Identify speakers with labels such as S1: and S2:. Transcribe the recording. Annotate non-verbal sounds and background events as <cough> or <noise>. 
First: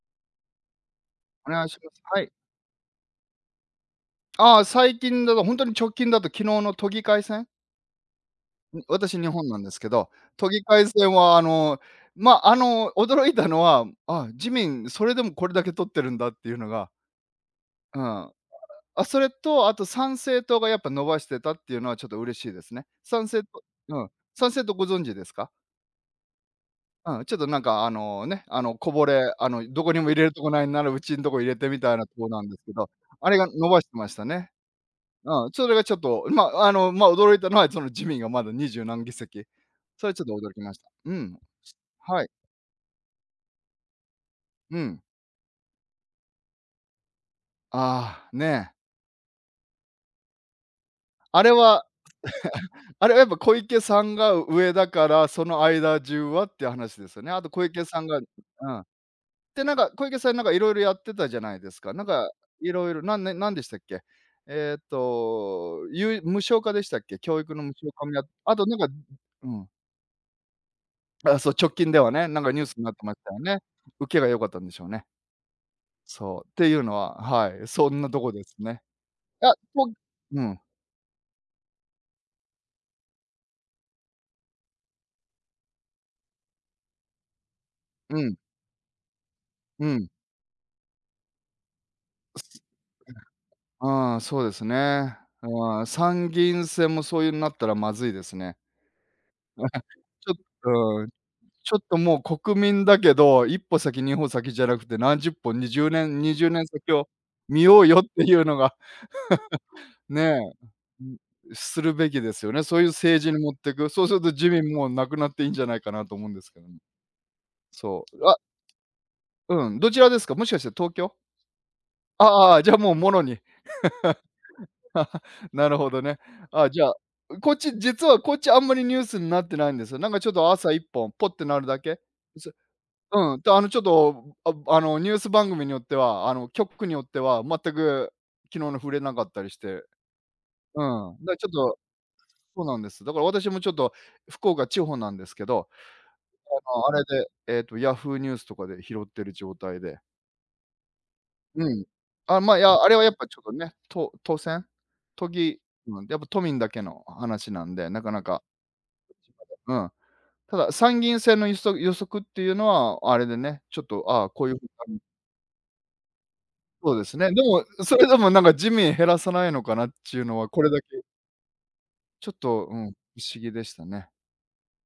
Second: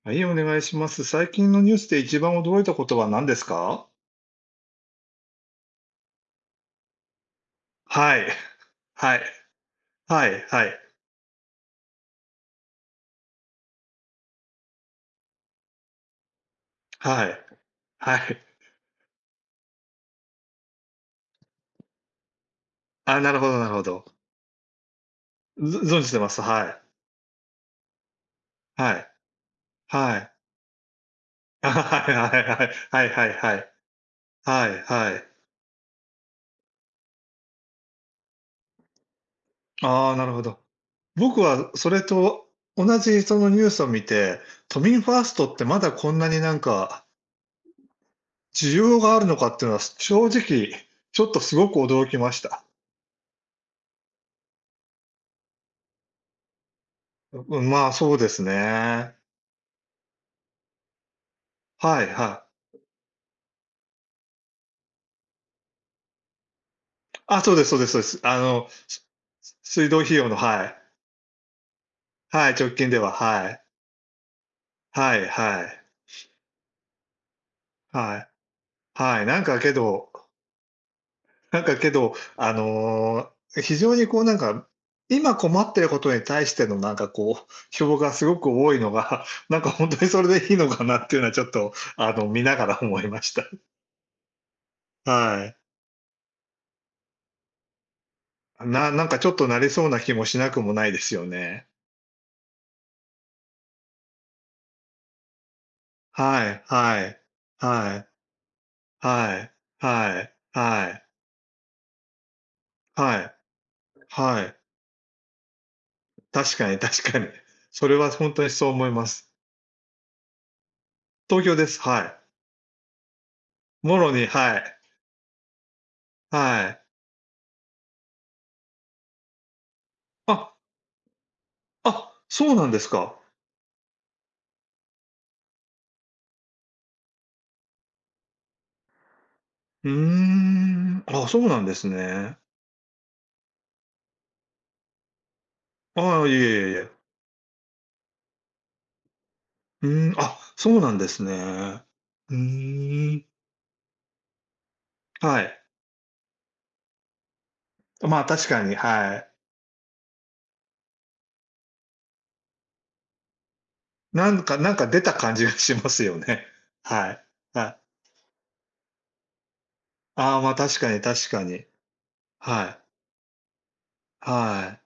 S1: はい、お願いします。最近
S2: お
S1: の
S2: 願い
S1: ニュー
S2: し
S1: ス
S2: ま
S1: で
S2: す。
S1: 一
S2: はい。
S1: 番驚いたことは何ですか？
S2: あ、最近だと、ほんとに直近だと昨日の都議会選。
S1: はい。<chuckles>
S2: うん、
S1: は
S2: 私
S1: い。
S2: 日本なんですけど、
S1: はい、
S2: 都議
S1: は
S2: 会
S1: い。
S2: 選はあの、ま、あの、驚いたのは、あ、自民それでもこれだけ取ってるんだっていうのが
S1: はい。
S2: う
S1: は
S2: ーん。
S1: い。
S2: あ、それとあと参政党がやっぱ伸ばしてたっていうのは、ちょっと嬉しいですね。
S1: ああ、
S2: 参
S1: なるほ
S2: 政
S1: ど
S2: 党
S1: なるほ
S2: うん、
S1: ど。
S2: 参政党ご存知ですか？
S1: うぞ存じてます、はい。
S2: うん、ちょっとなんか、あの、ね、あの、こ
S1: は
S2: ぼ
S1: い。
S2: れ、あの、どこにも入
S1: は
S2: れ
S1: い。
S2: るとこないなら、うちんとこ入れてみた
S1: <chuckles> は
S2: いな
S1: い、
S2: 党
S1: あへ
S2: なんです
S1: あへ。
S2: けど、
S1: はいは
S2: あ
S1: い
S2: れが
S1: は
S2: 伸
S1: い。
S2: ばしましたね。
S1: はい、はい。
S2: うん、それがちょっと、ん、ま、あの、ま、驚いたのは、その自民がまだ二十何議席。そ
S1: あ
S2: れは
S1: あ、
S2: ちょ
S1: な
S2: っと
S1: るほ
S2: 驚
S1: ど。
S2: きました。うーん、
S1: 僕は
S2: ち
S1: それ
S2: はい。
S1: と同じそのニュースを見て、
S2: う
S1: 都
S2: ん。
S1: 民ファーストって、まだこんなになんか。<unintelligible>
S2: ああ、ね。
S1: 需要があるのかっていうのは、正直、ちょっと
S2: あれ
S1: 凄く
S2: は
S1: 驚きました。
S2: <chuckles> あれはやっぱ小池さんが上だから、その間中はっていう話ですよね？あ
S1: う
S2: と
S1: う
S2: 小
S1: ん、
S2: 池
S1: まあ、
S2: さん
S1: そう
S2: がう
S1: です
S2: うん。
S1: ね。
S2: で、なんか小池さん、なんかいろいろやってたじゃないですか。な
S1: は
S2: ん
S1: い、
S2: か
S1: は
S2: いろいろなんねんなんでしたっけ？えっと、ゆい無償化でしたっけ？教
S1: あ、そ
S2: 育
S1: う
S2: の
S1: です
S2: 無
S1: そ
S2: 償
S1: うです、そえ
S2: 化も
S1: す。
S2: や
S1: あ
S2: あと
S1: の、
S2: なんか
S1: し
S2: うんう
S1: す
S2: ん、うん。
S1: 水道費用の、はい。
S2: あ、そう、直近ではね、なん
S1: は
S2: か
S1: い、
S2: ニュー
S1: 直
S2: スに
S1: 近
S2: なっ
S1: で
S2: て
S1: は、
S2: ましたよ
S1: は
S2: ね。
S1: い。
S2: 受けが良かったんでしょうね。
S1: はい、はい。
S2: そう、っていうのは、はい、そんな
S1: は
S2: と
S1: い。
S2: こですね。
S1: はい、なん
S2: や、
S1: かけ
S2: と
S1: ど
S2: うん。
S1: なんかけど、あの、非常にこう、なんか、今困ってることに対してのなんかこう、票が
S2: うん。
S1: 凄く多いのが、なんかほ
S2: う
S1: んとに
S2: ん。
S1: それでいいのかなっていうのは、ちょっと、あの、
S2: う
S1: 見な
S2: す
S1: がら思いました。<chuckles>
S2: ああ、そうですね。
S1: はい。
S2: ああ、参議院選もそういうなったらまずいですね。
S1: ななんか、ちょっとなれそうな
S2: <chuckles> あ、
S1: 気も
S2: ちょっ
S1: しなくもないで
S2: と
S1: すよね。
S2: ちょっともう国民だけど、1歩先、2歩先じゃなくて、何十歩、20年-にじ
S1: は
S2: ゅうね
S1: い、
S2: ん先
S1: は
S2: を
S1: い、
S2: 見よう
S1: は
S2: よっ
S1: い。
S2: ていうのが
S1: はい。
S2: <laughs>
S1: はい、
S2: ね。
S1: は
S2: う
S1: い。
S2: うん、するべきですよね。そういう政
S1: は
S2: 治
S1: い。
S2: に持ってく。そうすると
S1: は
S2: 自
S1: い。
S2: 民もなくなっていいんじゃないかなと思うんです
S1: 確
S2: けど
S1: か
S2: も。
S1: に確かに。それ
S2: そ
S1: は
S2: う、
S1: ほん
S2: わ
S1: とにそう思います。
S2: うん、どちらですか、もしかしたら東京？
S1: 東京です、は
S2: あ
S1: い。
S2: あああ、じゃあ、もうものに
S1: もろに、はい。
S2: <chuckles> なるほどね。
S1: は
S2: あ、じ
S1: い。
S2: ゃあ、うこっち実はこっち、あんまりニュースんなってないんですよ。なんかちょ
S1: あ
S2: っ
S1: っ！
S2: と朝1本、ポッてなるだ
S1: あ
S2: け？
S1: っ！
S2: う
S1: そ
S2: そい
S1: うなんですか？
S2: うん、たあの、ちょっと、<groans> あの、ニュース番組によっては、あの、局によっては、全く昨日の触れなかったりして。
S1: ふー
S2: う
S1: ん。
S2: ん、
S1: あ、
S2: だ、
S1: そ
S2: ちょ
S1: う
S2: っ
S1: なんで
S2: と
S1: すね。
S2: そうなんです。だから、私もちょっと福岡、地方なんですけど、
S1: ああ、いえい
S2: あ
S1: えい
S2: の、あ
S1: え。
S2: れで、えっと、Yahoo! ニュースとかで拾っている状態
S1: ふ
S2: で
S1: ーん、あ、そうなんです
S2: う
S1: ね。
S2: ん、
S1: ふ
S2: あ、ま、いや、あれはや
S1: ー
S2: っ
S1: ん。
S2: ぱちょっとね、都都選都
S1: はい。
S2: 議ま、やっぱ都民だけの話なんで、なか
S1: ま
S2: な
S1: あ、
S2: か
S1: 確かに、はい。
S2: <unintelligible> うん、ただ参議院選のいそぐ予測っていうのはあれでね、ちょっとああ、
S1: なん
S2: こうい
S1: か
S2: う
S1: なんか
S2: 感
S1: 出
S2: じ。
S1: た感じがしますよね。
S2: そうで
S1: は
S2: す
S1: い。
S2: ね。でも、
S1: はい。
S2: うそれでもなんか自民減らさないのかなっちゅう
S1: あ
S2: の
S1: あ、
S2: は、
S1: ま、
S2: これ
S1: 確
S2: だ
S1: かに
S2: け
S1: 確かに。
S2: ちょっと、
S1: は
S2: うー
S1: い。
S2: ん、不思議でしたね。
S1: はい。